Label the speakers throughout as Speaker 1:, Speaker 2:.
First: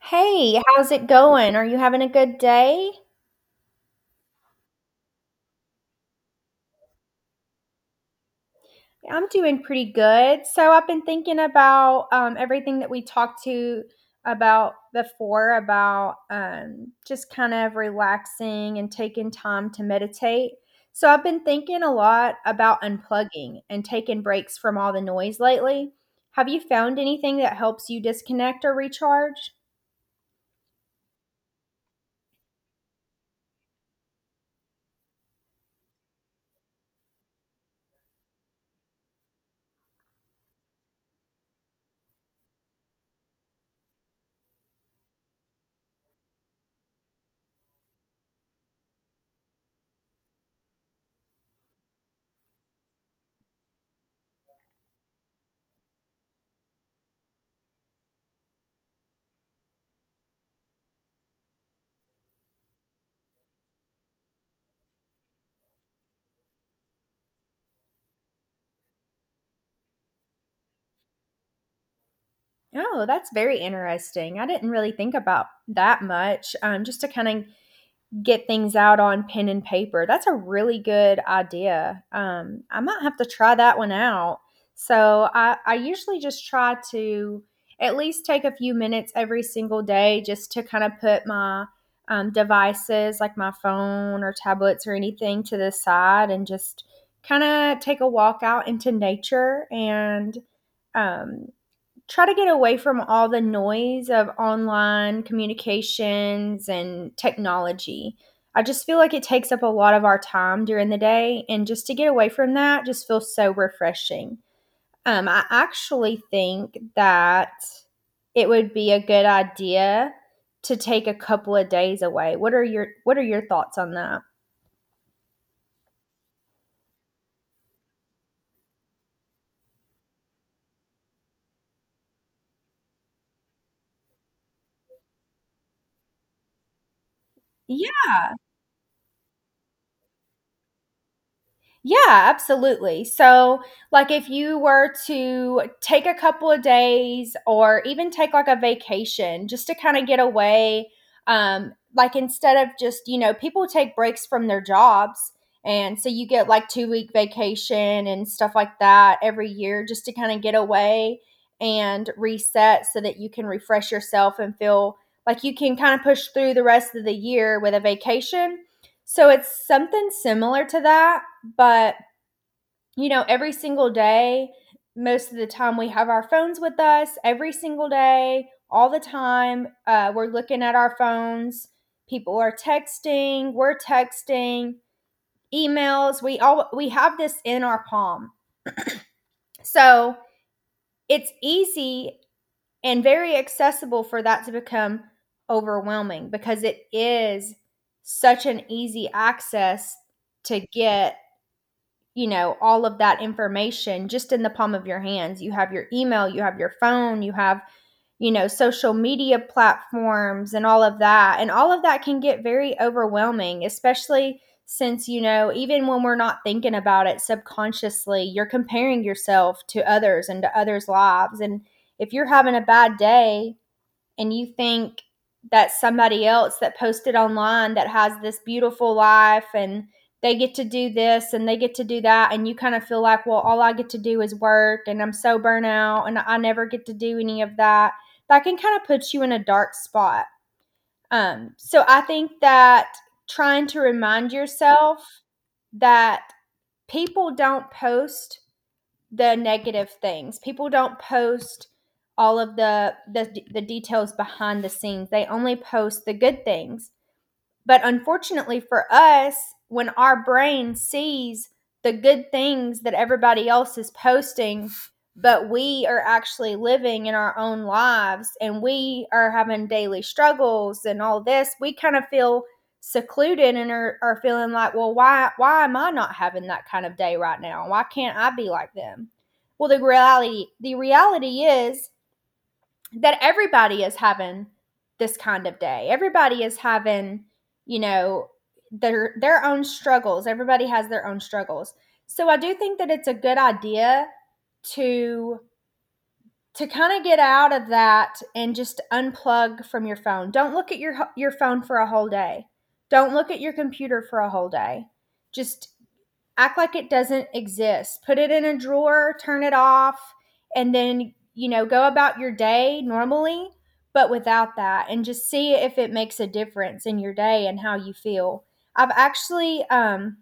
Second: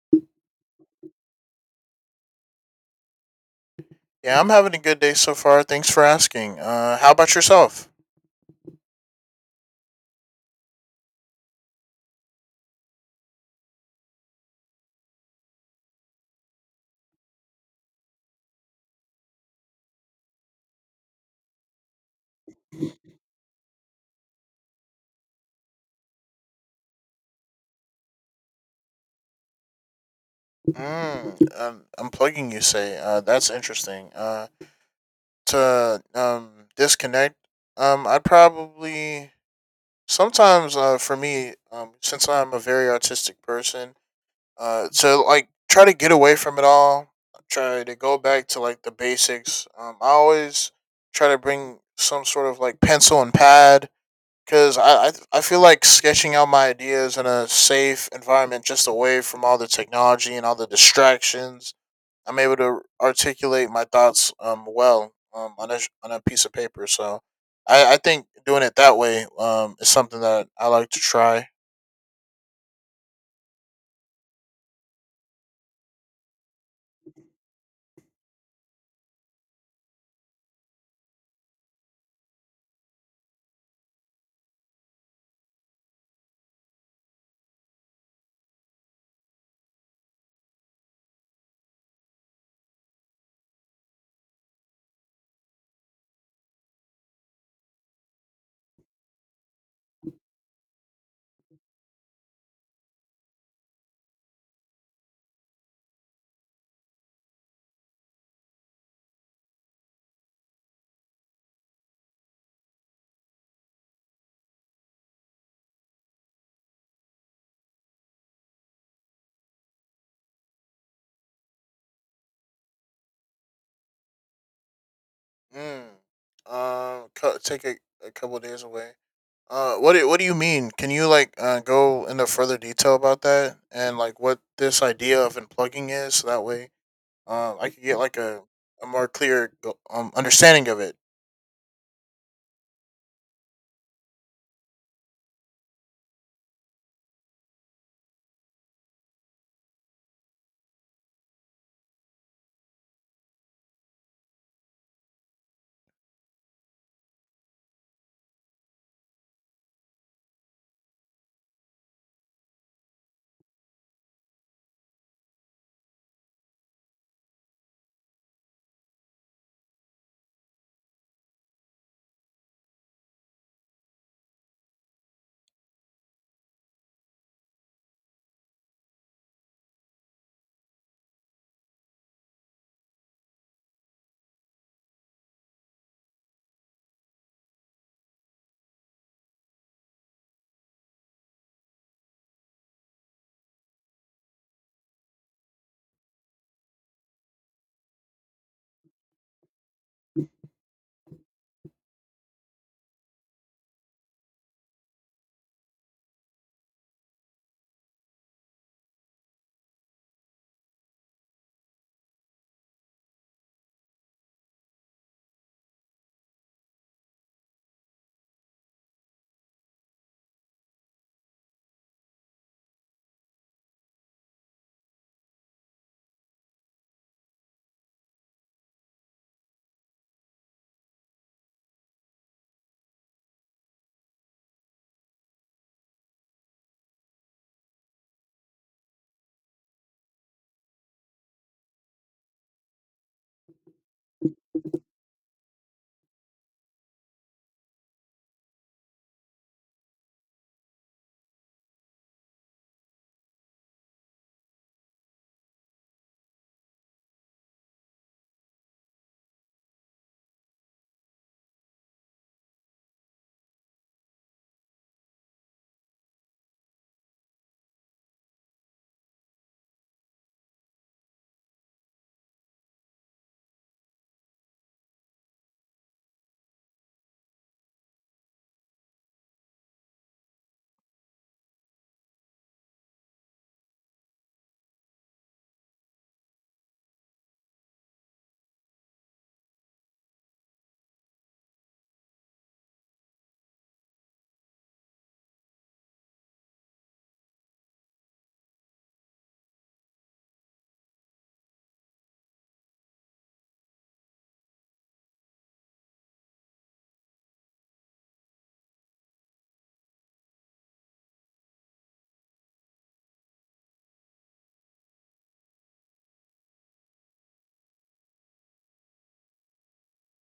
Speaker 1: Hey, how's it going? Are you having a good day?
Speaker 2: Yeah, I'm having a good day so far. Thanks for asking. How about yourself?
Speaker 1: I'm doing pretty good. So I've been thinking about everything that we talked to about before about just kind of relaxing and taking time to meditate. So I've been thinking a lot about unplugging and taking breaks from all the noise lately. Have you found anything that helps you disconnect or recharge?
Speaker 2: Unplugging, you say? That's interesting. To disconnect. I'd probably sometimes. For me, since I'm a very artistic person, to like try to get away from it all. Try to go back to like the basics. I always try to bring some sort of like pencil and pad because I feel like sketching out my ideas in a safe environment, just away from all the technology and all the distractions. I'm able to articulate my thoughts well on a on a piece of paper. So I think doing it that way is something that I like to try.
Speaker 1: Oh, that's very interesting. I didn't really think about that much. Just to kind of get things out on pen and paper. That's a really good idea. I might have to try that one out. So I usually just try to at least take a few minutes every single day just to kind of put my devices like my phone or tablets or anything to the side and just kind of take a walk out into nature and um, try to get away from all the noise of online communications and technology. I just feel like it takes up a lot of our time during the day, and just to get away from that just feels so refreshing. I actually think that it would be a good idea to take a couple of days away. What are your thoughts on that?
Speaker 2: Mm. Take a couple days away. What do you mean? Can you like go into further detail about that and like what this idea of unplugging is? That way, I could
Speaker 1: Yeah,
Speaker 2: get like a more clear understanding of it.
Speaker 1: Yeah, absolutely. So, like, if you were to take a couple of days or even take like a vacation just to kind of get away, like, instead of just, you know, people take breaks from their jobs. And so you get like 2-week vacation and stuff like that every year just to kind of get away and reset so that you can refresh yourself and feel like you can kind of push through the rest of the year with a vacation. So, it's something similar to that but, you know, every single day, most of the time, we have our phones with us. Every single day, all the time, we're looking at our phones. People are texting, we're texting, emails. We have this in our palm. So, it's easy and very accessible for that to become overwhelming because it is such an easy access to get, you know, all of that information just in the palm of your hands. You have your email, you have your phone, you have, you know, social media platforms and all of that. And all of that can get very overwhelming, especially since, you know, even when we're not thinking about it subconsciously, you're comparing yourself to others and to others' lives. And if you're having a bad day, and you think that somebody else that posted online that has this beautiful life and they get to do this and they get to do that and you kind of feel like, well, all I get to do is work and I'm so burnt out and I never get to do any of that, that can kind of put you in a dark spot. So I think that trying to remind yourself that people don't post the negative things. People don't post all of the details behind the scenes. They only post the good things. But unfortunately for us, when our brain sees the good things that everybody else is posting, but we are actually living in our own lives and we are having daily struggles and all this, we kind of feel secluded and are feeling like, well, why am I not having that kind of day right now? Why can't I be like them? Well, the reality is that everybody is having this kind of day. Everybody is having, you know, their own struggles. Everybody has their own struggles. So I do think that it's a good idea to to kind of get out of that and just unplug from your phone. Don't look at your phone for a whole day. Don't look at your computer for a whole day. Just act like it doesn't exist. Put it in a drawer, turn it off, and then, you know, go about your day normally, but without that and just see if it makes a difference in your day and how you feel. I've actually um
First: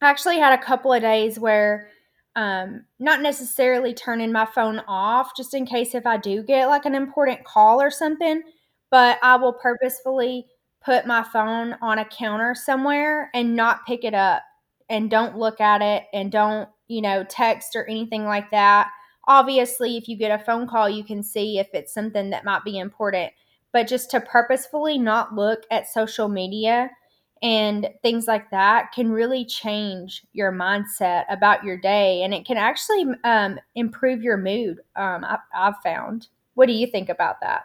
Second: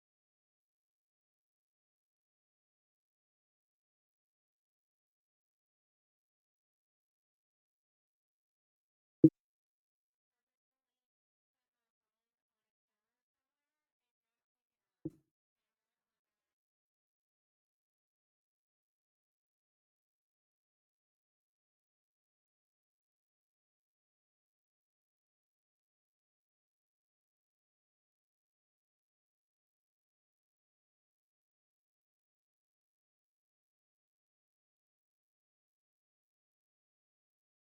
Speaker 1: I actually had a couple of days where not necessarily turning my phone off just in case if I do get like an important call or something, but I will purposefully put my phone on a counter somewhere and not pick it up and don't look at it and don't, you know, text or anything like that. Obviously, if you get a phone call, you can see if it's something that might be important, but just to purposefully not look at social media and things like that can really change your mindset about your day and it can actually improve your mood, I've found. What do you think about that?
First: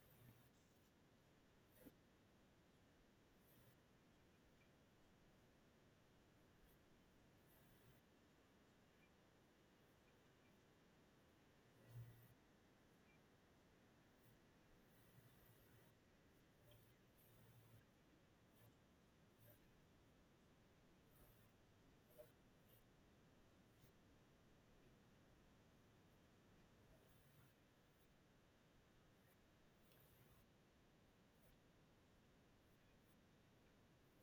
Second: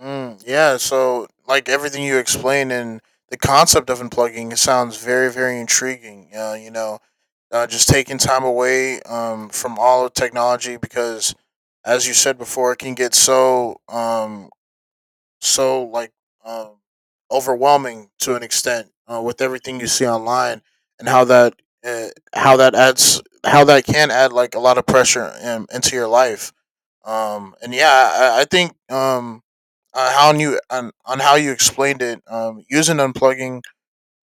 Speaker 2: Yeah, so like everything you explained and the concept of unplugging, it sounds very, very intriguing. Just taking time away, from all of technology because, as you said before, it can get so like um, overwhelming to an extent, with everything you see online and uh, how that can add like a lot of pressure into your life. And Yeah, I think, on how you explained it, using unplugging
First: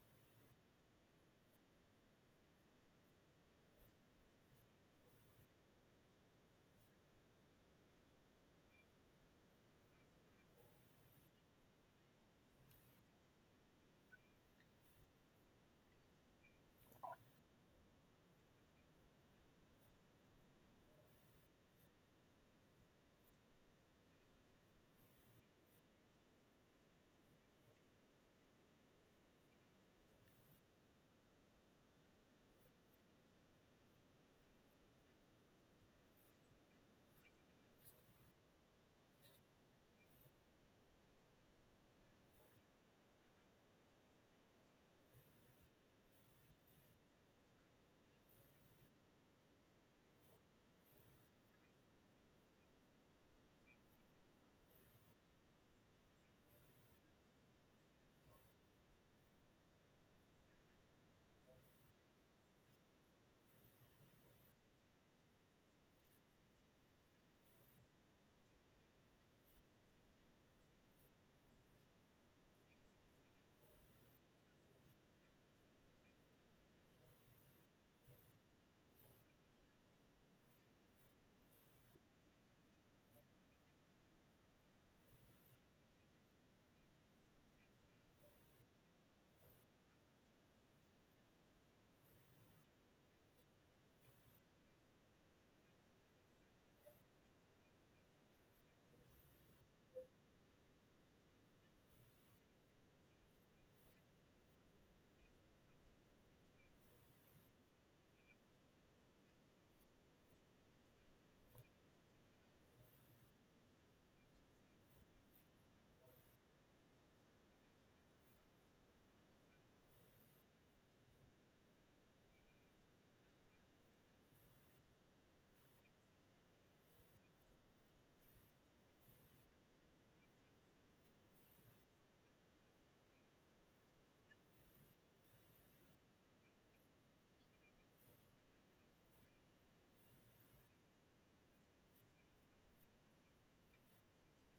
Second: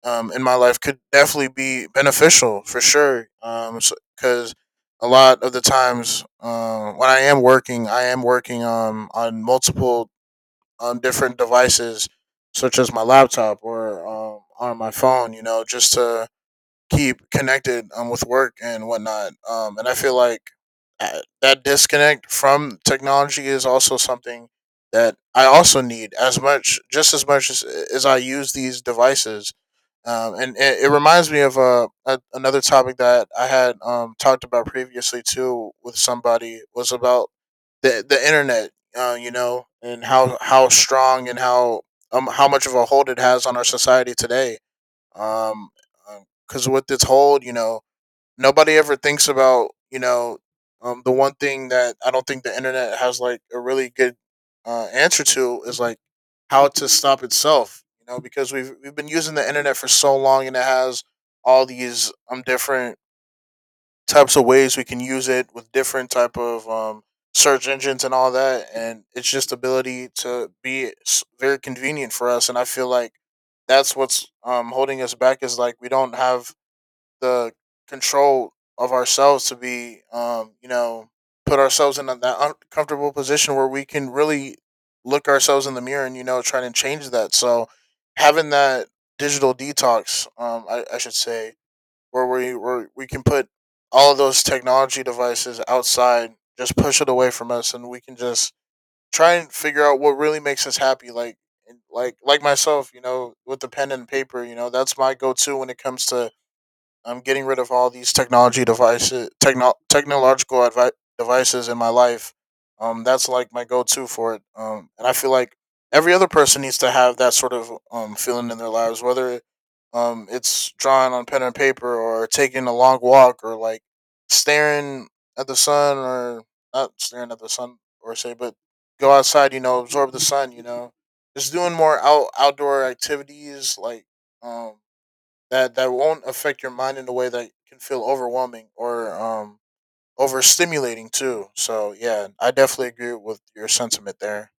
Speaker 2: in my life could definitely be beneficial for sure. Because a lot of the times, when I am working on multiple different devices, such as my laptop or on my phone. You know, just to keep connected, with work and whatnot. And I feel like that disconnect from technology is also something that I also need as much, just as much as I use these devices. And it, it reminds me of another topic that I had, talked about previously too with somebody, was about the internet, you know, and how strong and how, how much of a hold it has on our society today, um because with this whole, you know, nobody ever thinks about, you know, the one thing that I don't think the internet has like a really good answer to is like how to stop itself, you know, because we've been using the internet for so long and it has all these different types of ways we can use it, with different type of, search engines and all that, and it's just ability to be very convenient for us. And I feel like that's what's, holding us back is like we don't have the control of ourselves to be, you know, put ourselves in that uncomfortable position where we can really look ourselves in the mirror and, you know, try to change that. So having that digital detox, I should say, where we can put all of those technology devices outside, just push it away from us, and we can just try and figure out what really makes us happy. Like myself, you know, with the pen and paper, you know, that's my go to when it comes to I'm getting rid of all these technology devices, technological devices in my life. That's like my go-to for it. And I feel like every other person needs to have that sort of feeling in their lives, whether it's drawing on pen and paper, or taking a long walk, or like staring at the sun, or not staring at the sun, or say, but go outside. You know, absorb the sun. You know, just doing more outdoor activities like um that that won't affect your mind in a way that can feel overwhelming or overstimulating too. So yeah, I definitely agree with your sentiment there.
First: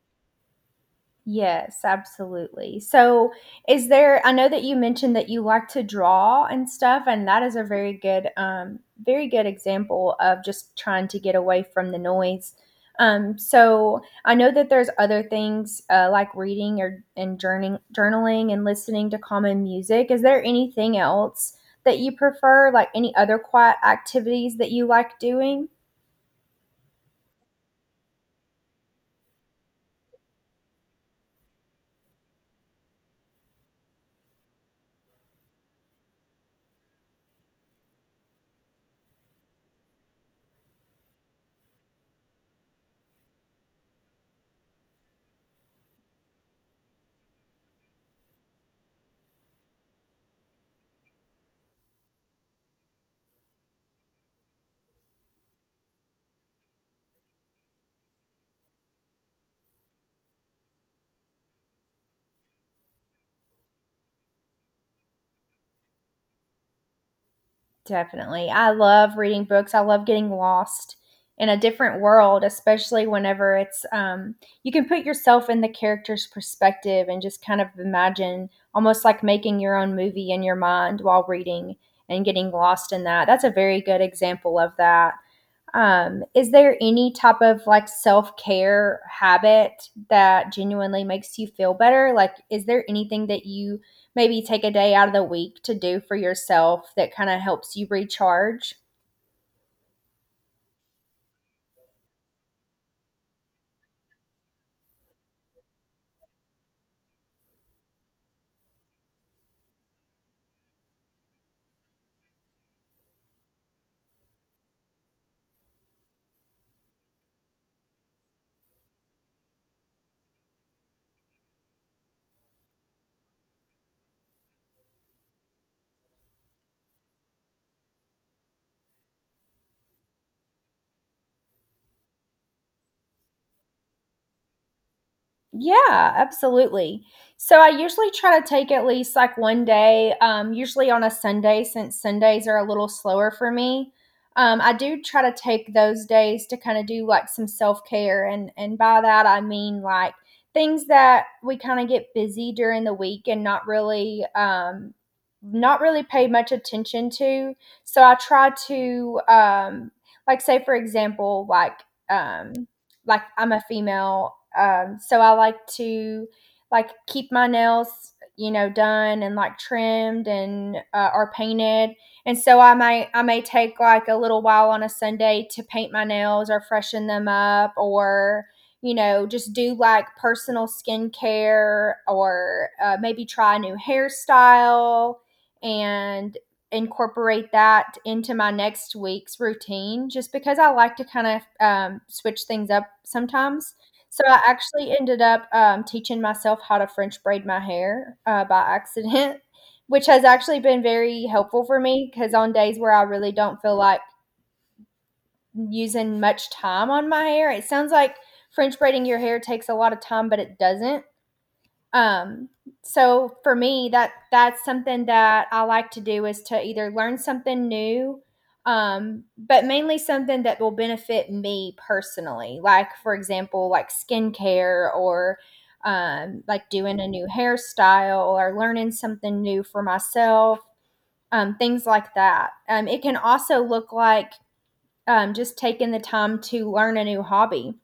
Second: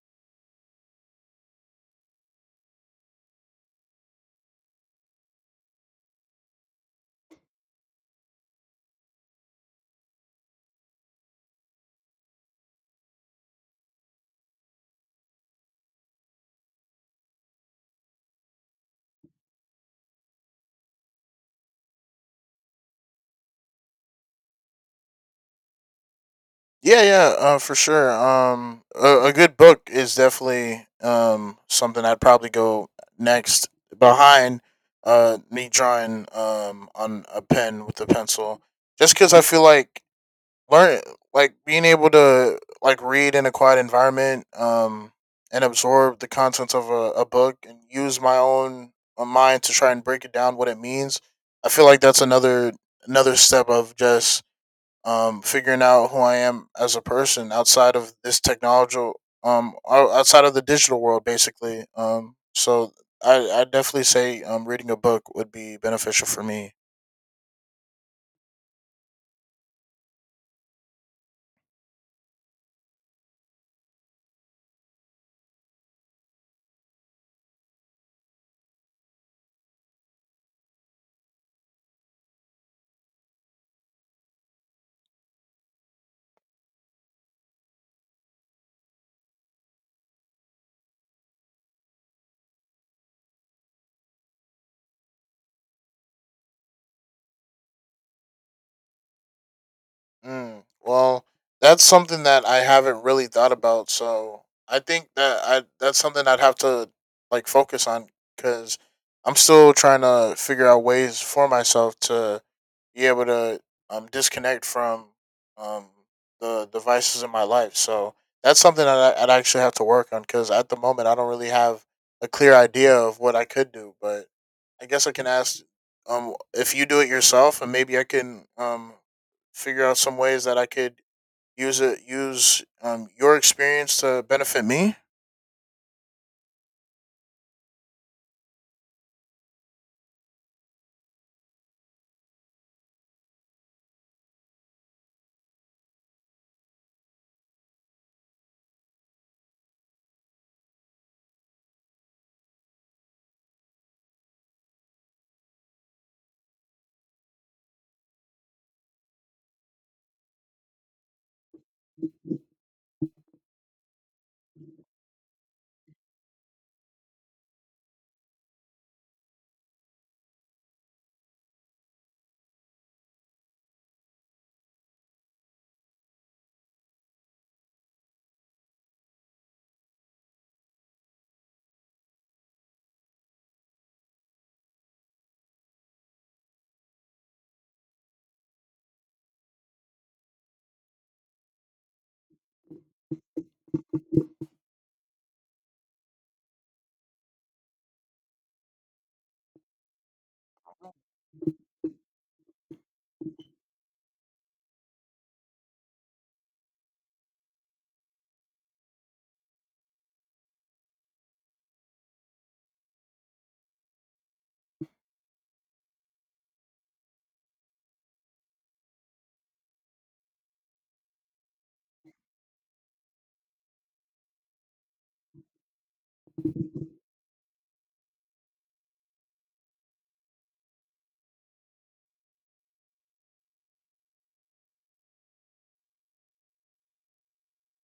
Speaker 1: Yes, absolutely. So, is there I know that you mentioned that you like to draw and stuff, and that is a very good very good example of just trying to get away from the noise. Um, so I know that there's other things like reading or and journaling, journaling and listening to common music. Is there anything else that you prefer, like any other quiet activities that you like doing?
Speaker 2: Yeah, yeah, for sure. A good book is definitely something I'd probably go next behind me drawing on a pen with a pencil, just because I feel like learn like being able to like read in a quiet environment, and absorb the contents of a book, and use my own mind to try and break it down what it means. I feel like that's another step of just figuring out who I am as a person outside of this technological outside of the digital world basically. So I definitely say reading a book would be beneficial for me.
Speaker 1: Definitely. I love reading books. I love getting lost in a different world, especially whenever it's you can put yourself in the character's perspective and just kind of imagine almost like making your own movie in your mind while reading and getting lost in that. That's a very good example of that. Is there any type of like self care habit that genuinely makes you feel better? Like, is there anything that you maybe take a day out of the week to do for yourself that kind of helps you recharge?
Speaker 2: Mm, well, that's something that I haven't really thought about. So I think that I that's something I'd have to like focus on, because I'm still trying to figure out ways for myself to be able to disconnect from um the devices in my life. So that's something that I'd actually have to work on, because at the moment I don't really have a clear idea of what I could do. But I guess I can ask, if you do it yourself, and maybe I can figure out some ways that I could use, your experience to benefit me.
Speaker 1: Yeah, absolutely. So I usually try to take at least like one day, usually on a Sunday, since Sundays are a little slower for me. I do try to take those days to kind of do like some self care, and by that I mean like things that we kind of get busy during the week and not really not really pay much attention to. So I try to like say for example um, like I'm a female, so I like to like keep my nails, you know, done and like trimmed and or painted. And so I may take like a little while on a Sunday to paint my nails or freshen them up or, you know, just do like personal skincare or maybe try a new hairstyle and incorporate that into my next week's routine just because I like to kind of switch things up sometimes. So I actually ended up teaching myself how to French braid my hair by accident, which has actually been very helpful for me because on days where I really don't feel like using much time on my hair, it sounds like French braiding your hair takes a lot of time, but it doesn't. um so for me, that that's something that I like to do, is to either learn something new, but mainly something that will benefit me personally, like for example like skincare or like doing a new hairstyle or learning something new for myself. Things like that. It can also look like just taking the time to learn a new hobby.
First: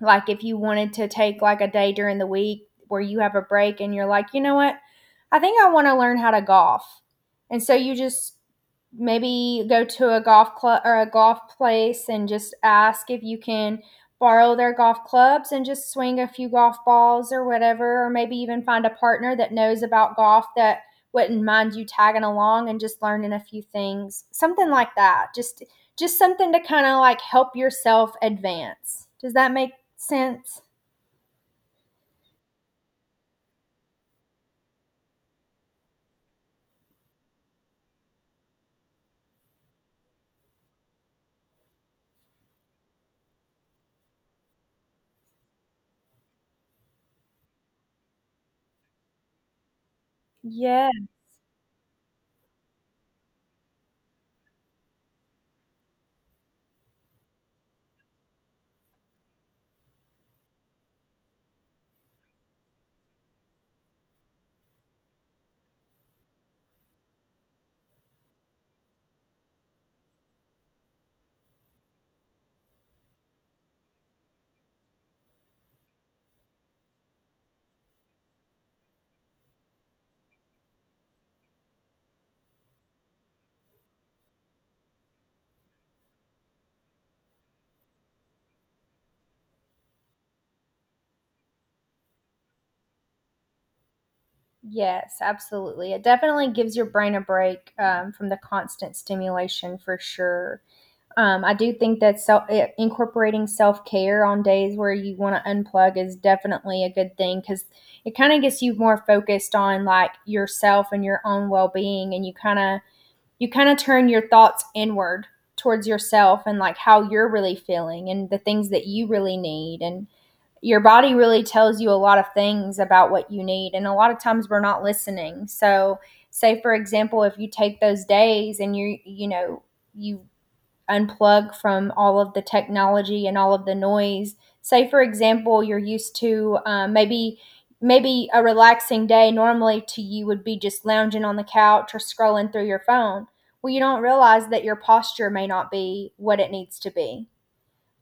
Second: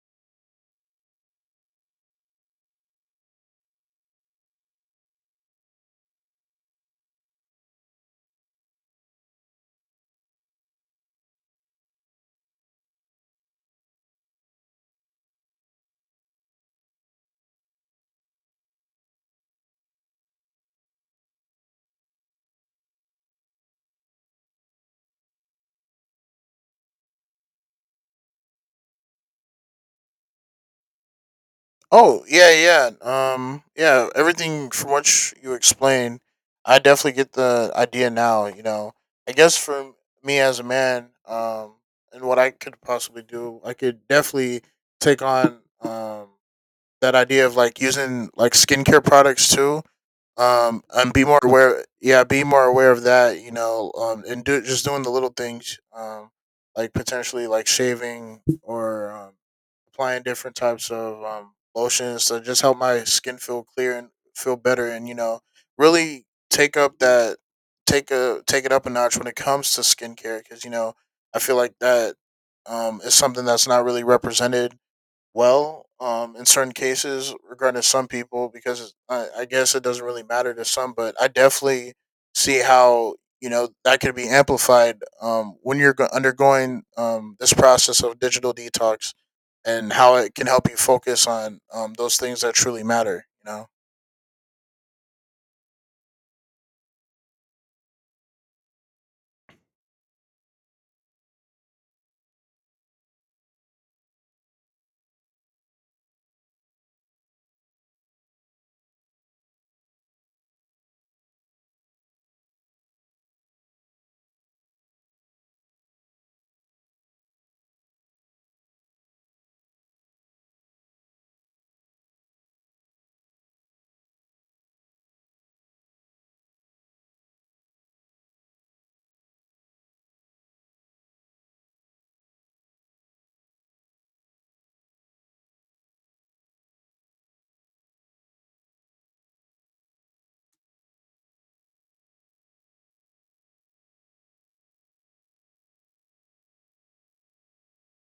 Speaker 1: Like if you wanted to take like a day during the week where you have a break and you're like, you know what? I think I want to learn how to golf. And so you just maybe go to a golf club or a golf place and just ask if you can borrow their golf clubs and just swing a few golf balls or whatever, or maybe even find a partner that knows about golf that wouldn't mind you tagging along and just learning a few things. Something like that. Just something to kind of like help yourself advance. Does that make since?
Speaker 2: Oh yeah, yeah, yeah. Everything from what you explained, I definitely get the idea now. You know, I guess for me as a man, and what I could possibly do, I could definitely take on, that idea of like using like skincare products too,
Speaker 1: Yeah,
Speaker 2: and be more aware, yeah, be more aware of that, you know, and do just doing the little things, like potentially like shaving, or applying different types of lotions to just help my skin feel clear and feel better. And, you know, really take up that, take it up a notch when it comes to skincare. Because, you know, I feel like that is something that's not really represented well, in certain cases regarding some people, because I guess it doesn't really matter to some. But I definitely see how, you know, that could be amplified, when you're undergoing, this process of digital detox, and how it can help you focus on, those things that truly matter, you know.
Speaker 1: yes, absolutely. It definitely gives your brain a break, from the constant stimulation for sure. I do think that I- incorporating self-care on days where you want to unplug is definitely a good thing because it kind of gets you more focused on like yourself and your own well-being, and you kind of turn your thoughts inward towards yourself and like how you're really feeling and the things that you really need. And your body really tells you a lot of things about what you need, and a lot of times we're not listening. So say for example, if you take those days and you know, you unplug from all of the technology and all of the noise. Say, for example, you're used to maybe a relaxing day normally to you would be just lounging on the couch or scrolling through your phone. Well, you don't realize that your posture may not be what it needs to be.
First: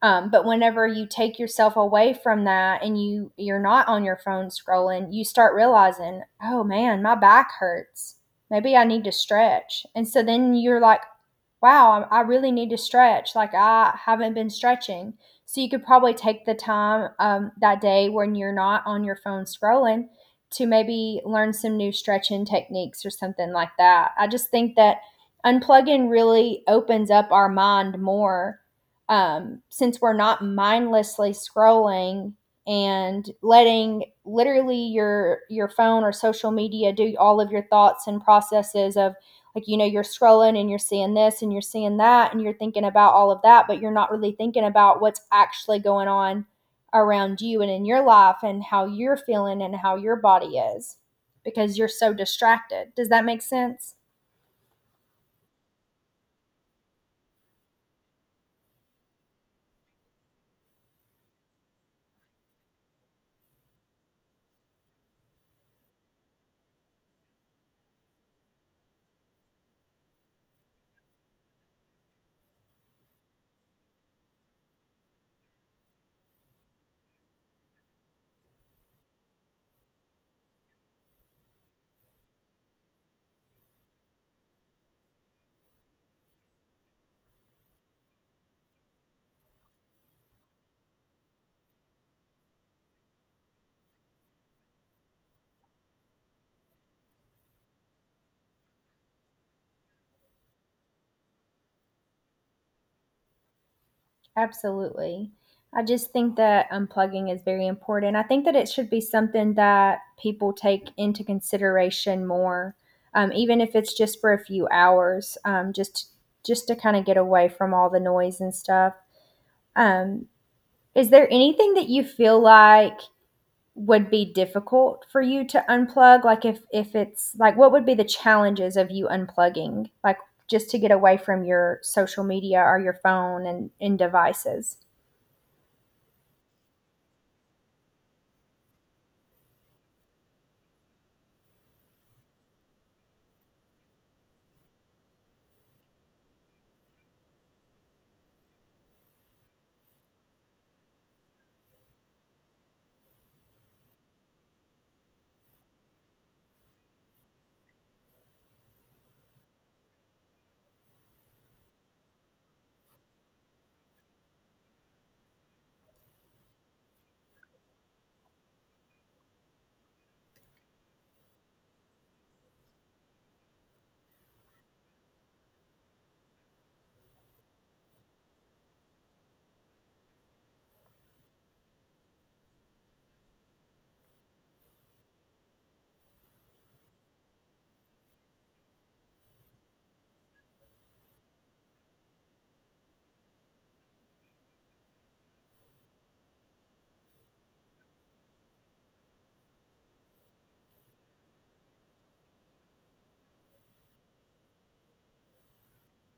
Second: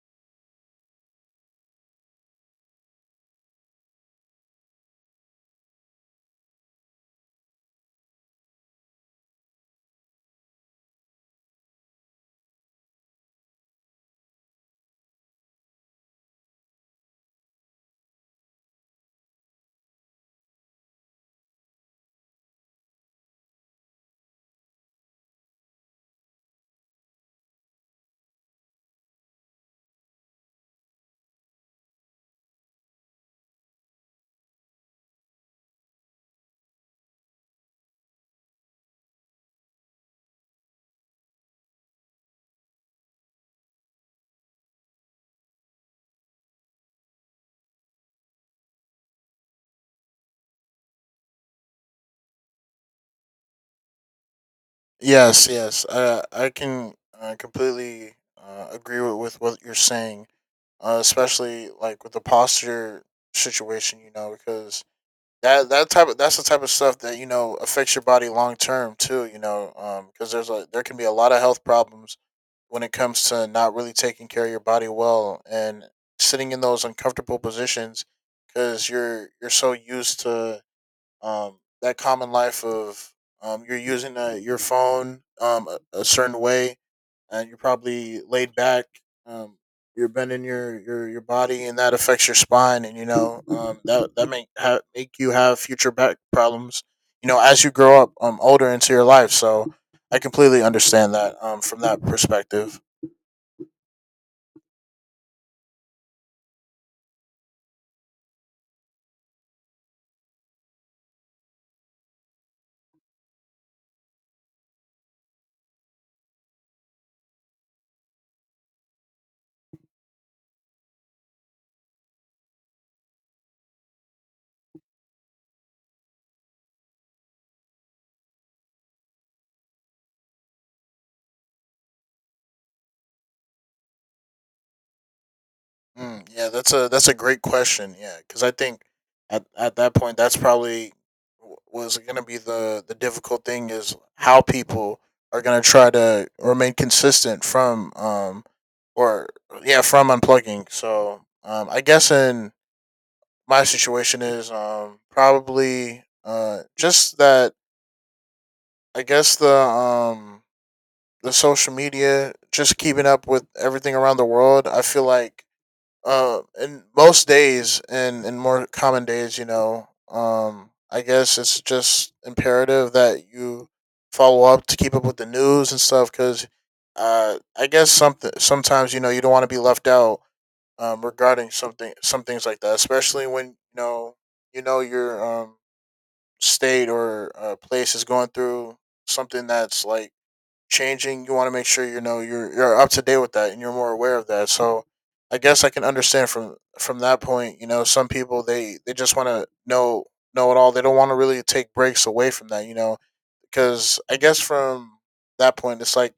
Speaker 1: But whenever you take yourself away from that and you're not on your phone scrolling, you start realizing, oh man, my back hurts. Maybe I need to stretch. And so then you're like, wow, I really need to stretch. Like I haven't been stretching. So you could probably take the time that day when you're not on your phone scrolling to maybe learn some new stretching techniques or something like that. I just think that unplugging really opens up our mind more, since we're not mindlessly scrolling and letting literally your phone or social media do all of your thoughts and processes of, like, you know, you're scrolling and you're seeing this and you're seeing that and you're thinking about all of that, but you're not really thinking about what's actually going on around you and in your life and how you're feeling and how your body is because you're so distracted. Does that make sense?
Speaker 2: Yes, yes, I can, completely, agree with what you're saying, especially like with the posture situation, you know. Because that's the type of stuff that, you know, affects your body long term too. You know, because there can be a lot of health problems when it comes to not really taking care of your body well, and sitting in those uncomfortable positions, because you're so used to, that common life of, you're using your phone, a certain way, and you're probably laid back. Um, you're bending your body, and that affects your spine. And, you know, that make you have future back problems, you know, as you grow up, older into your life. So, I completely understand that, from that perspective.
Speaker 1: Absolutely. I just think that unplugging is very important. I think that it should be something that people take into consideration more, even if it's just for a few hours, just to kind of get away from all the noise and stuff. Um, is there anything that you feel like would be difficult for you to unplug? Like if it's like what would be the challenges of you unplugging? Like just to get away from your social media or your phone and devices?
Speaker 2: Yeah, that's a great question. Yeah, because I think at that point, that's probably was going to be the difficult thing, is how people are going to try to remain consistent from or yeah, from unplugging. So, I guess in my situation is, probably just that I guess the, the social media, just keeping up with everything around the world. I feel like, and most days, and more common days, you know, I guess it's just imperative that you follow up to keep up with the news and stuff. Because, I guess something sometimes, you know, you don't want to be left out, regarding some things like that, especially when, you know, you know your, state, or, place is going through something that's like changing, you want to make sure, you know, you're up to date with that, and you're more aware of that. So I guess I can understand from that point, you know, some people, they just want to know it all. They don't want to really take breaks away from that, you know, because I guess from that point it's like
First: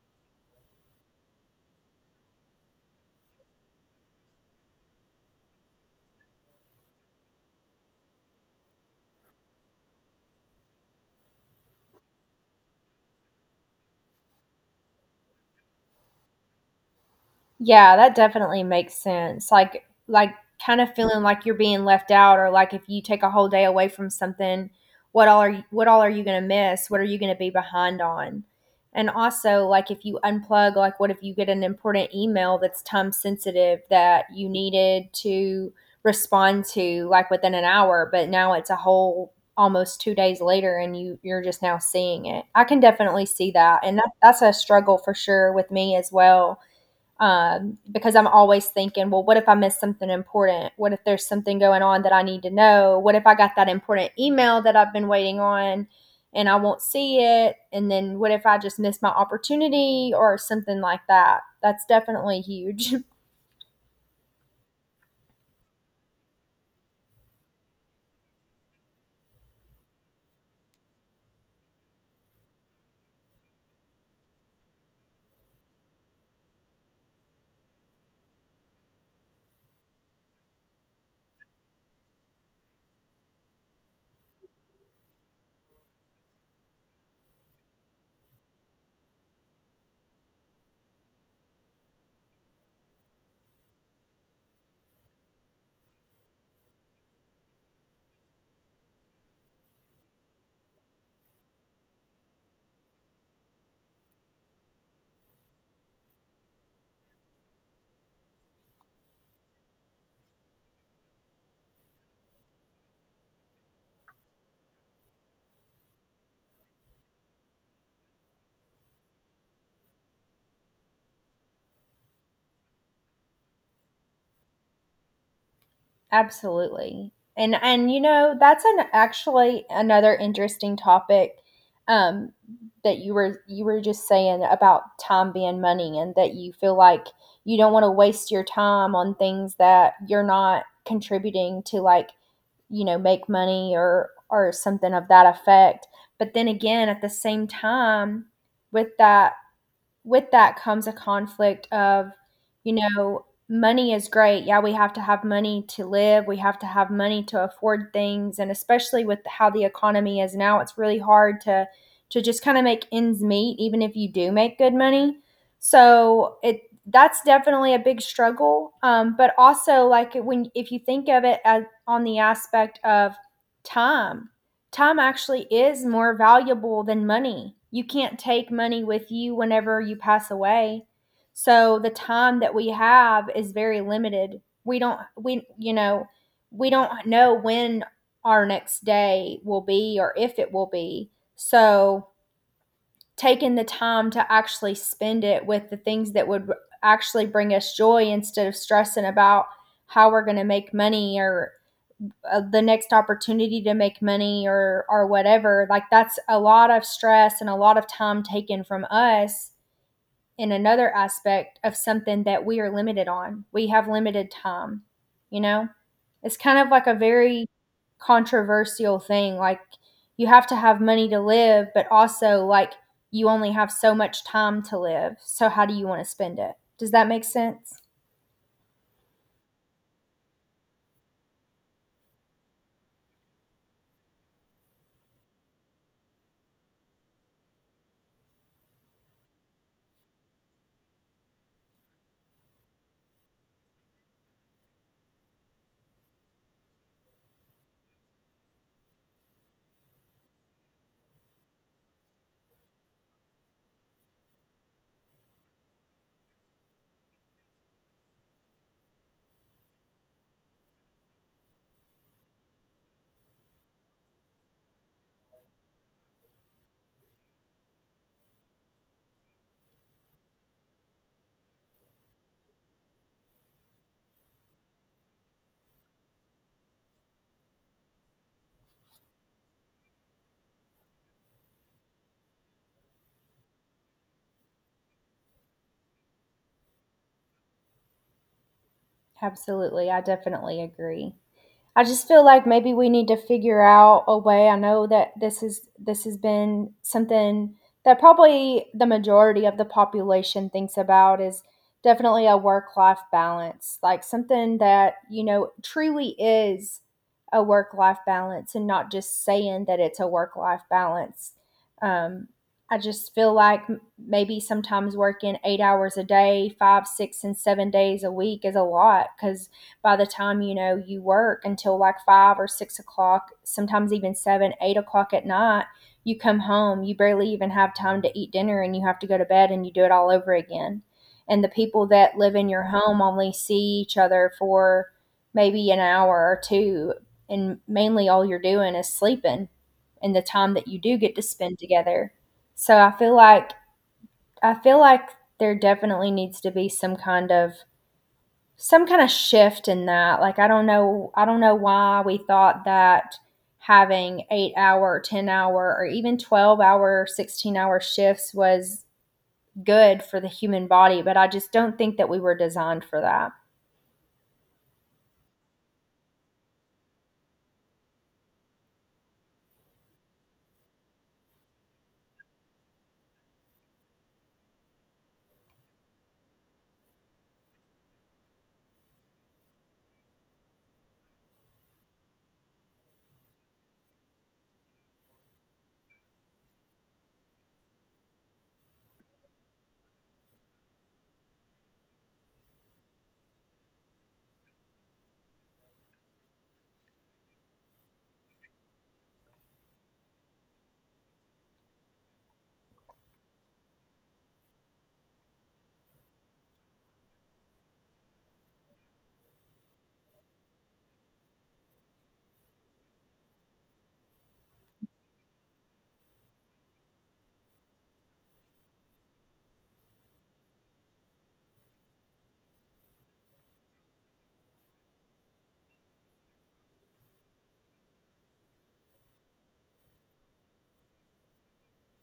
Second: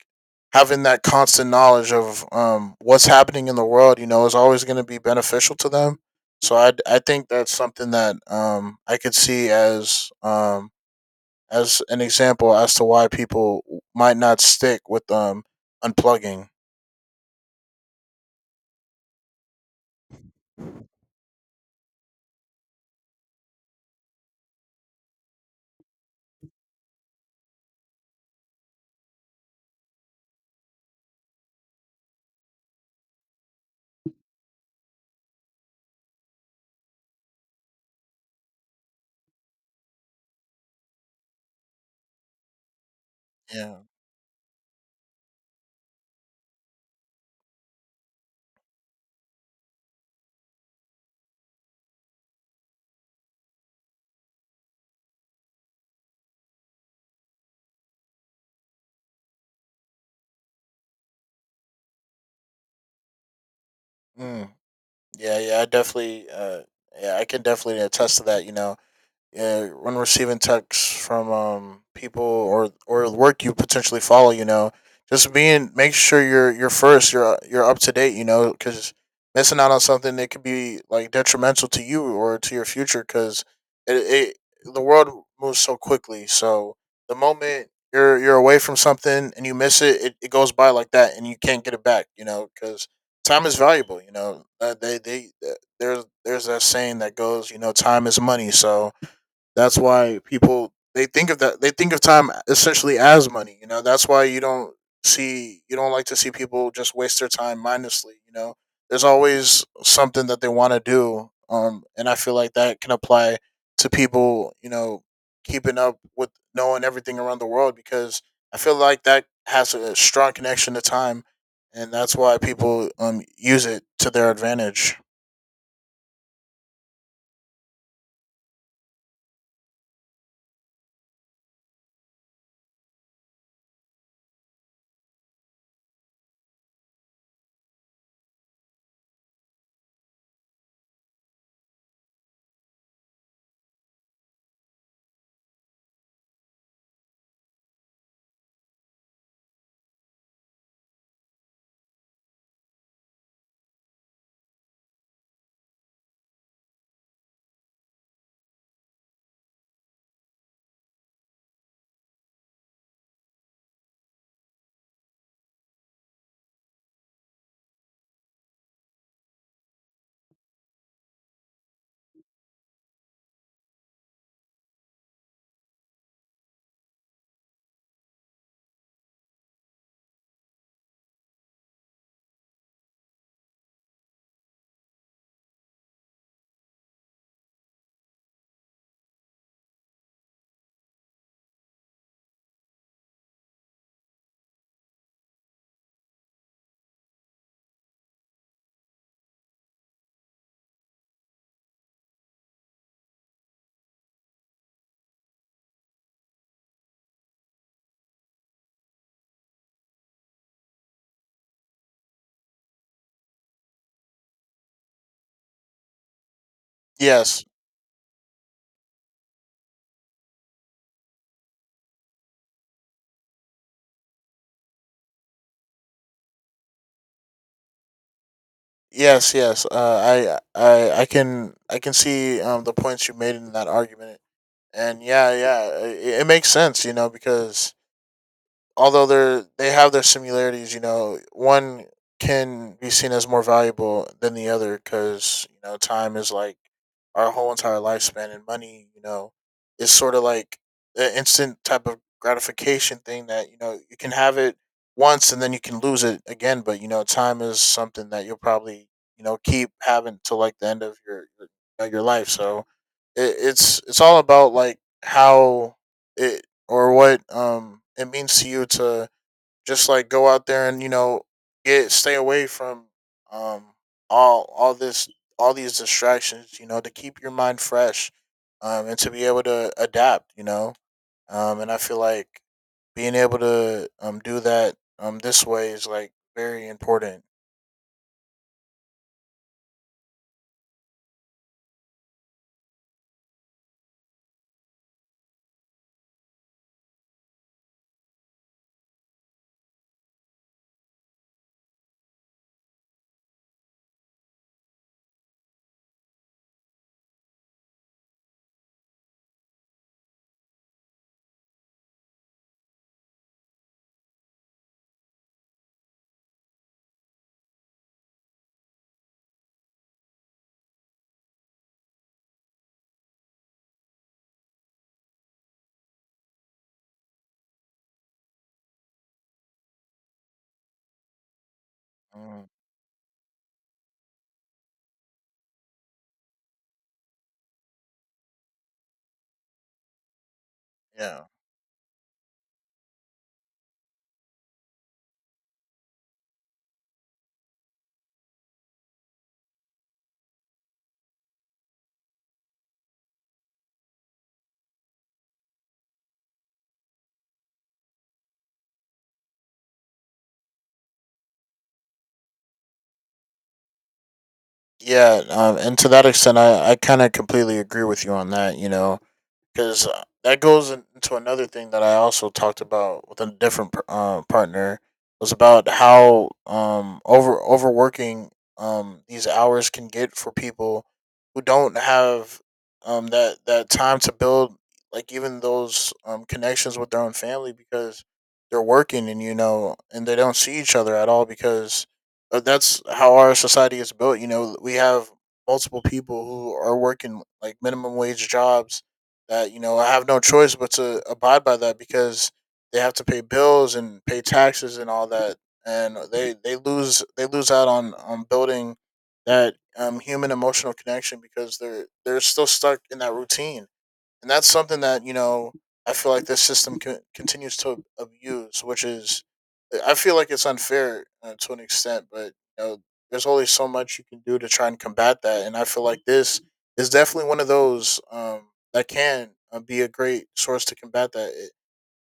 Speaker 2: having that constant knowledge of, what's happening in the world, you know, is always going to be beneficial to them. So I think that's something that I could see as an example as to why people might not stick with unplugging.
Speaker 1: Yeah, that definitely makes sense. Like kind of feeling like you're being left out or like if you take a whole day away from something, what all are you going to miss? What are you going to be behind on? And also like if you unplug, like what if you get an important email that's time sensitive that you needed to respond to like within an hour, but now it's a whole almost 2 days later and you're just now seeing it. I can definitely see
Speaker 2: Yeah.
Speaker 1: that and that's a struggle for sure with me as well, because I'm always thinking, well, what if I missed something important? What if there's something going on that I need to know? What if I got that important email that I've been waiting on and I won't see it? And then what if I just miss my opportunity or something like that? That's definitely huge.
Speaker 2: Mm. Yeah, yeah, I definitely yeah, I can definitely attest to that, you know. Yeah, when receiving texts from people or work you potentially follow, you know, just being make sure you're first, you're up to date, you know, because missing out on something that could be like detrimental to you or to your future, because it, it the world moves so quickly. So the moment you're away from something and you miss it, it goes by like that, and you can't get it back, you know, because time is valuable. You know, they there's that saying that goes, you know, time is money, so that's why people they think of time essentially as money. You know, that's why you don't like to see people just waste their time mindlessly. You know, there's always something that they want to do. And I feel like that can apply to people. You know, keeping up with knowing everything around the world because I feel like that has a strong connection to time, and that's why people use it to their advantage.
Speaker 1: Absolutely. And you know, that's an actually another interesting topic um that you were just saying about time being money and that you feel like you don't want to waste your time on things that you're not contributing to, like, you know, make money or something of that effect. But then again, at the same time with that with that comes a conflict of, you know, money is great. Yeah, we have to have money to live, we have to have money to afford things, and especially with how the economy is now, it's really hard to just kind of make ends meet even if you do make good money. So, it that's definitely a big struggle, but also like when, if you think of it as on the aspect of time, time actually is more valuable than money. You can't take money with you whenever you pass away. So the time that we have is very limited. We don't know when our next day will be or if it will be. So taking the time to actually spend it with the things that would actually bring us joy instead of stressing about how we're going to make money or the next opportunity to make money or whatever, like that's a lot of stress and a lot of time taken from us in another aspect of something that we are limited on. We have limited time, you know. It's kind of like a
Speaker 2: Yes.
Speaker 1: very controversial thing, like you have to have money to live, but also like you only have so much time to live. So how do you want to spend it? Does that make sense?
Speaker 2: Yes, yes. I can see the points you made in that argument, and yeah, yeah, it makes sense, you know, because although they have their similarities, you know, one can be seen as more valuable than the other because you know time is like our whole entire lifespan, and money, you know, is sort of like an instant type of gratification thing that you know you can have it once and then you can lose it again, but you know, time is something that you'll probably you know keep having till like the end of your life. So it's all about like how it or what it means to you to just like go out there and you know get stay away from um all this all these distractions you know to keep your mind fresh and to be able to adapt you know and I feel like being able to do that this way is like very important.
Speaker 1: Absolutely. I definitely agree. I just feel like maybe we need to figure out a way. I know that this has been something that probably the majority of the population thinks about is definitely a work-life balance, like something that, you know, truly is a work-life balance and not just saying that it's a work-life balance. Um, I just feel like maybe sometimes working 8 hours a day, 5, 6, and 7 days a week is a lot because by the time, you know, you work until like 5 or 6 o'clock, sometimes even 7, 8 o'clock at night, you come home, you barely even have time to eat dinner, and you have to go to bed, and you do it all over again, and the people that live
Speaker 2: um,
Speaker 1: in your home only see each other for maybe an hour or two, and mainly all you're doing is sleeping and the time that you do get to
Speaker 2: yeah,
Speaker 1: spend together. So I feel like there definitely needs to be some kind of shift in that. Like I don't know why we thought that having 8 hour, 10 hour or even 12 hour, 16-hour shifts was good for the human body, but I just don't think that we were designed for that.
Speaker 2: yeah. And to that extent I kind of completely agree with you on that you know because that goes into another thing that I also talked about with a different partner, was about how overworking these hours can get for people who don't have that time to build like even those connections with their own family because they're working and you know and they don't see each other at all because that's how our society is built. You know, we have multiple people who are working like minimum wage jobs that you know I have no choice but to abide by that because they have to pay bills and pay taxes and all that, and they lose out on building that human emotional connection because they're still stuck in that routine, and that's something that you know I feel like this system continues to abuse, which is I feel like it's unfair to an extent, but you know there's only so much you can do to try and combat that, and I feel like this is definitely one of those that can be a great source to combat that,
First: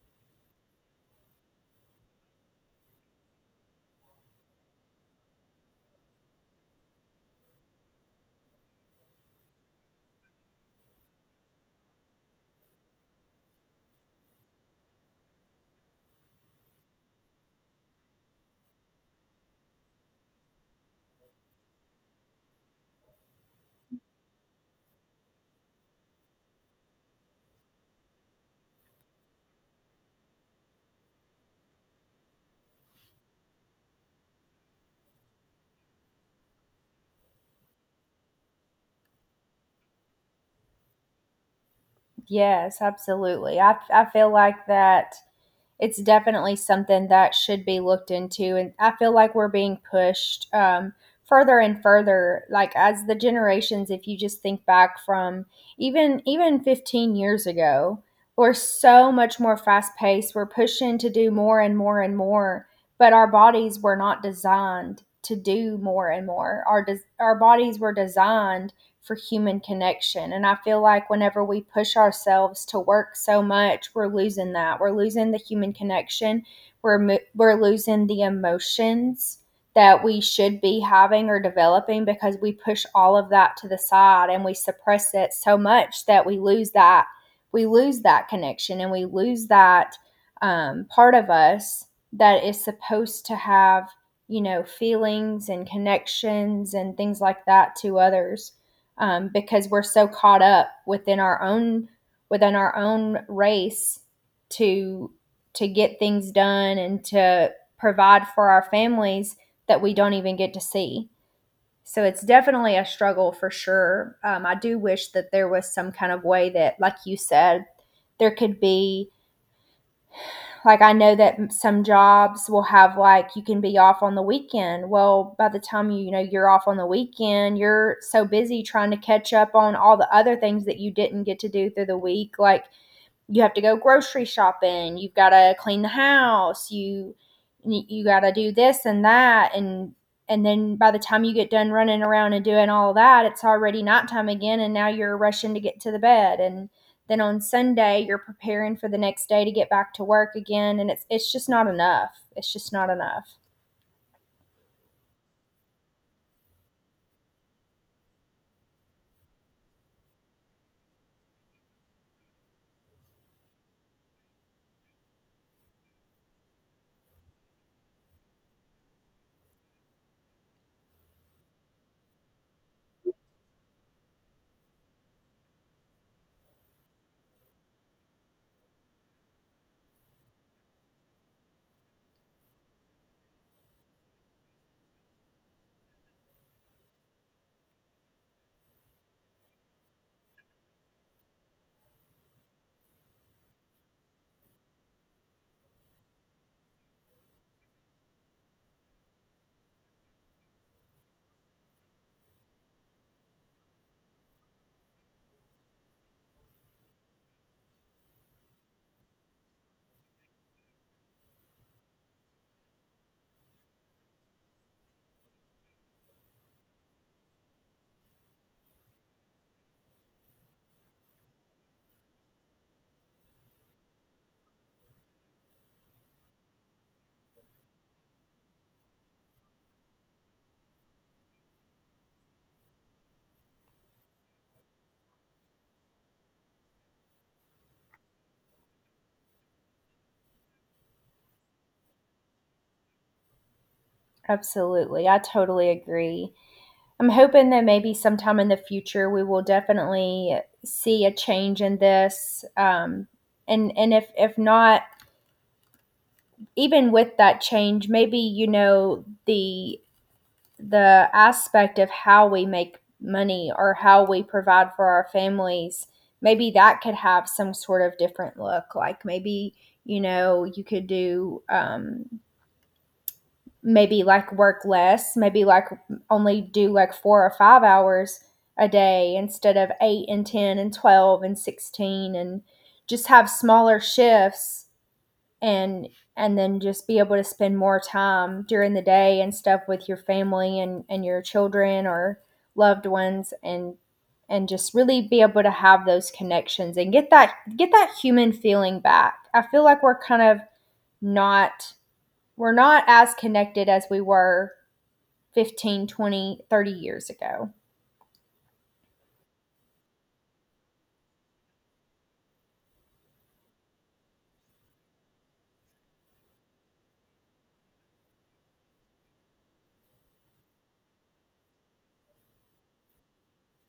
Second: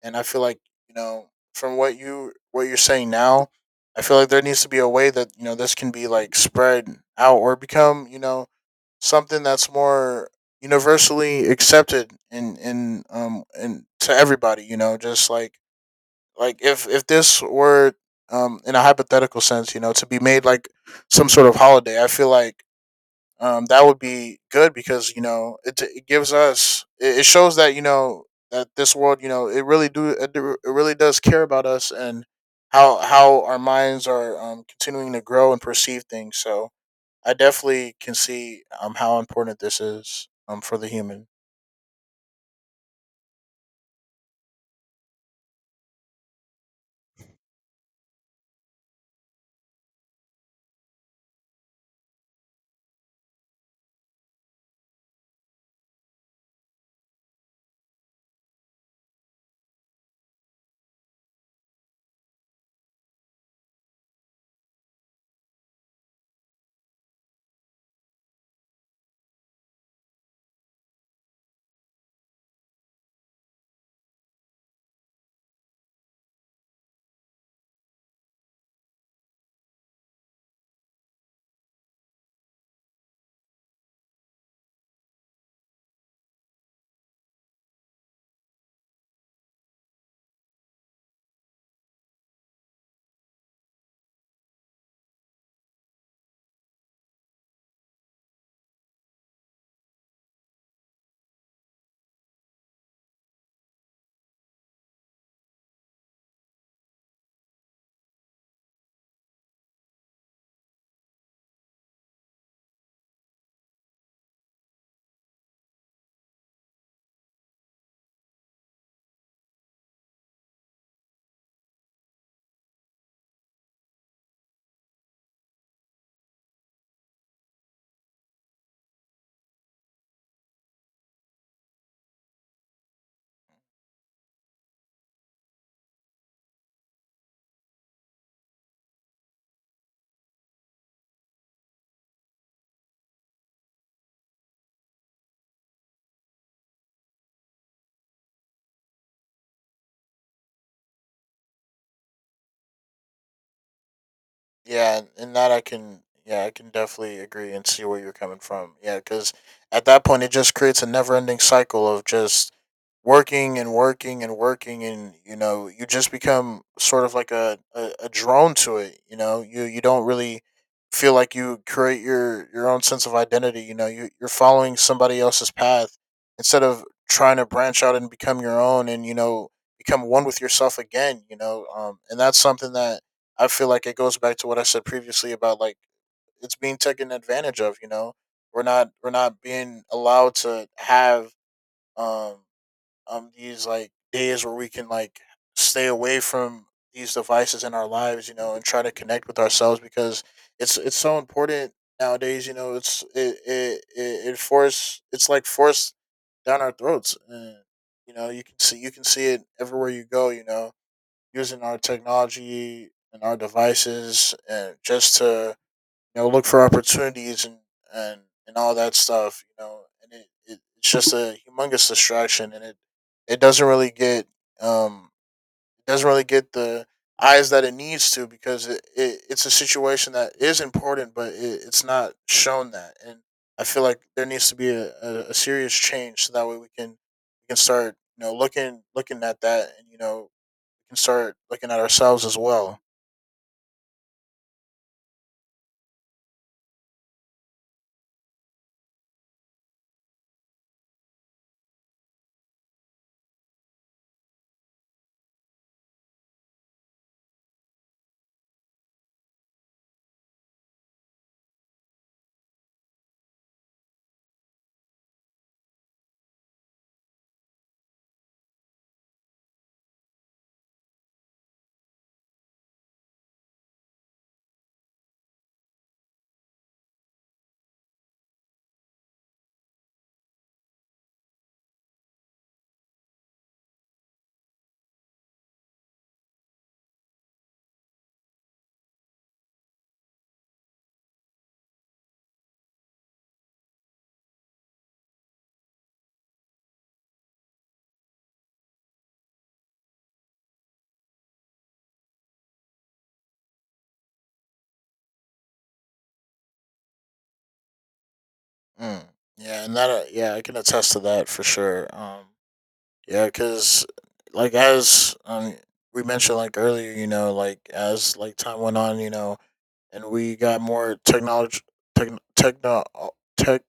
Speaker 2: and I feel like you know from what you're saying now. I feel like there needs to be a way that you know this can be like spread out or become you know something that's more universally accepted in to everybody, you know, just like if this were in a hypothetical sense you know to be made like some sort of holiday. I feel like that would be good because you know it gives us it shows that you know that this world you know it really does care about us and how our minds are continuing to grow and perceive things. So I definitely can see how important this is for the human.
Speaker 1: Yes, absolutely. I feel like that it's definitely something that should be looked into. And I feel like we're being pushed further and further, like as the generations. If you just think back from even 15 years ago, we're so much more fast paced. We're pushing to do more and more and more, but our bodies were not designed to do more and more. Our bodies were designed for human connection. And I feel like whenever we push ourselves to work so much, we're losing that. We're losing the human connection. We're we're losing the emotions that we should be having or developing because we push all of that to the side and we suppress it so much that we lose that connection and we lose that part of us that is supposed to have, you know, feelings and connections and things like that to others, because we're so caught up within our own race to to get things done and to provide for our families that we don't even get to see. So it's definitely a struggle for sure. I do wish that there was some kind of way that, like you said, there could be, like I know that some jobs will have like you can be off on the weekend. Well, by the time you know you're off on the weekend, you're so busy trying to catch up on all the other things that you didn't get to do through the week. Like you have to go grocery shopping, you've got to clean the house, you got to do this and that, and then by the time you get done running around and doing all that, it's already nighttime again, and now you're rushing to get to the bed, and then on Sunday you're preparing for the next day to get back to work again, and it's just not enough. It's just not enough.
Speaker 2: Yeah, and that I can, yeah, I can definitely agree and see where you're coming from. Yeah, because at that point, it just creates a never-ending cycle of just working and working and working, and you know, you just become sort of like a drone to it. You know, you don't really feel like you create your own sense of identity. You know, you you're following somebody else's path instead of trying to branch out and become your own, and you know, become one with yourself again. You know, and that's something that I feel like it goes back to what I said previously about like it's being taken advantage of. You know, we're not being allowed to have um these like days where we can like stay away from these devices in our lives. You know, and try to connect with ourselves because it's so important nowadays. You know, it's it it it, it force it's like forced down our throats. And, you know, you can see it everywhere you go. You know, using our technology and our devices and just to you know look for opportunities and and and all that stuff you know and it's just a humongous distraction and it doesn't really get um the eyes that it needs to because it it's a situation that is important but it's not shown that, and I feel like there needs to be a serious change so that way we can start you know looking at that, and you know can start looking at ourselves as well.
Speaker 1: Absolutely. I totally agree. I'm hoping that maybe sometime in the future we will definitely see a change in this. And if not, even with that change, maybe you know the aspect of how we make money or how we provide for our families, maybe that could have some sort of different look. Like maybe you know you could do maybe like work less, maybe like only do like 4 or 5 hours a day instead of 8 and 10 and 12 and 16 and just have smaller shifts and and then just be able to spend more time during the day and stuff with your family and your children or loved ones and just really be able to have those connections and get that human feeling back. I feel like we're kind of not. We're not as connected as we were 15, 20, 30 years ago.
Speaker 2: Mm. Yeah, and that yeah, I can attest to that for sure. Yeah, because like as we mentioned like earlier, you know, like as like time went on, you know, and we got more technology, tech, techno, tech,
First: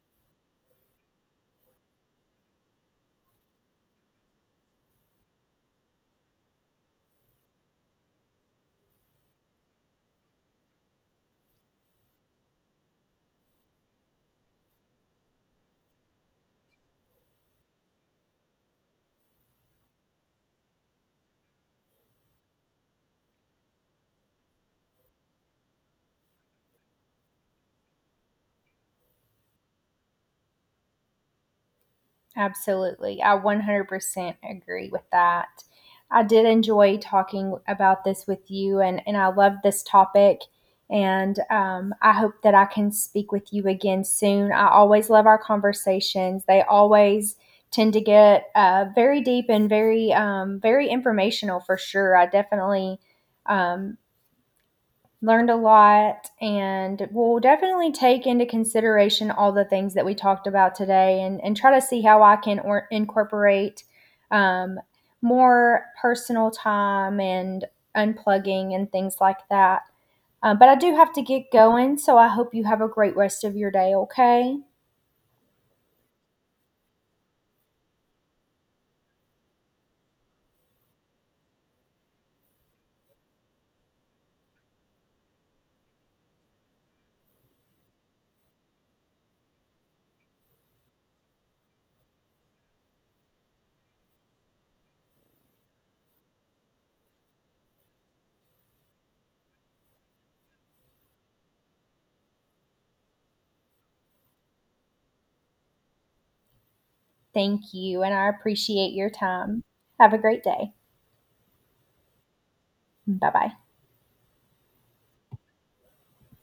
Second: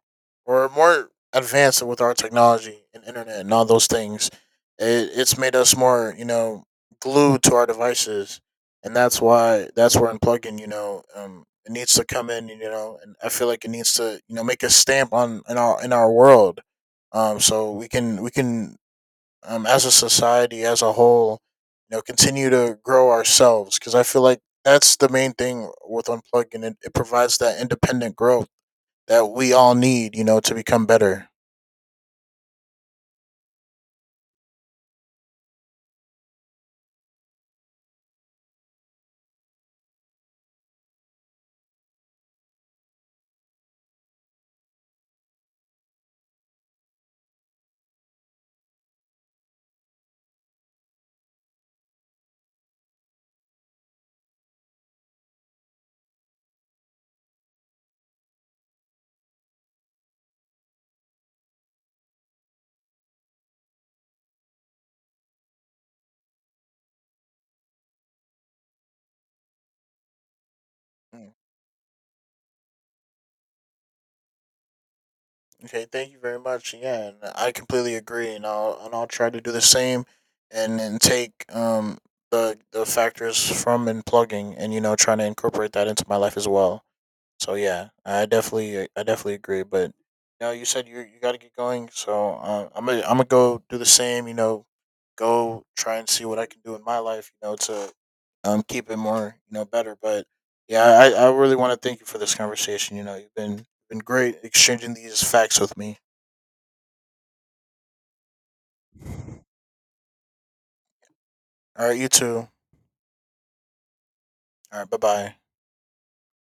Speaker 2: or more advanced with our technology and internet and all those things. It's made us more, you know, glued to our devices, and that's why that's where unplugging, you know, it needs to come in, you know, and I feel like it needs to, you know, make a stamp on in our world. So we can as a society as a whole you know continue to grow ourselves, because I feel like that's the main thing with unplugging. It provides that independent growth that we all need you know to become better.
Speaker 1: Absolutely. I 100% agree with that. I did enjoy talking about this with you, and I love this topic. And I hope that I can speak with you again soon. I always love our conversations, they always tend to get very deep and very, very informational for sure. I definitely um, learned a lot and we'll definitely take into consideration all the things that we talked about today, and try to see how I can or incorporate um, more personal time and unplugging and things like that. But I do have to
Speaker 2: Mm.
Speaker 1: get going, so I hope you have a great rest of your day, okay?
Speaker 2: Okay, thank you very much. Yeah, and I completely agree, and I'll try to do the same and take the factors from unplugging, and you know trying to incorporate that into my life as well. So yeah, I definitely agree. But you know, you said you you got to get going, so I'm gonna go do the same. You know, go try and see what I can do in my life. You know, to keep it more you know better. But yeah, I really want to thank you for this conversation. You know, you've been great exchanging these facts with me.
Speaker 1: Thank you, and I appreciate your time. Have a great day.
Speaker 2: All right, you too.
Speaker 1: Bye bye.
Speaker 2: All right, bye bye.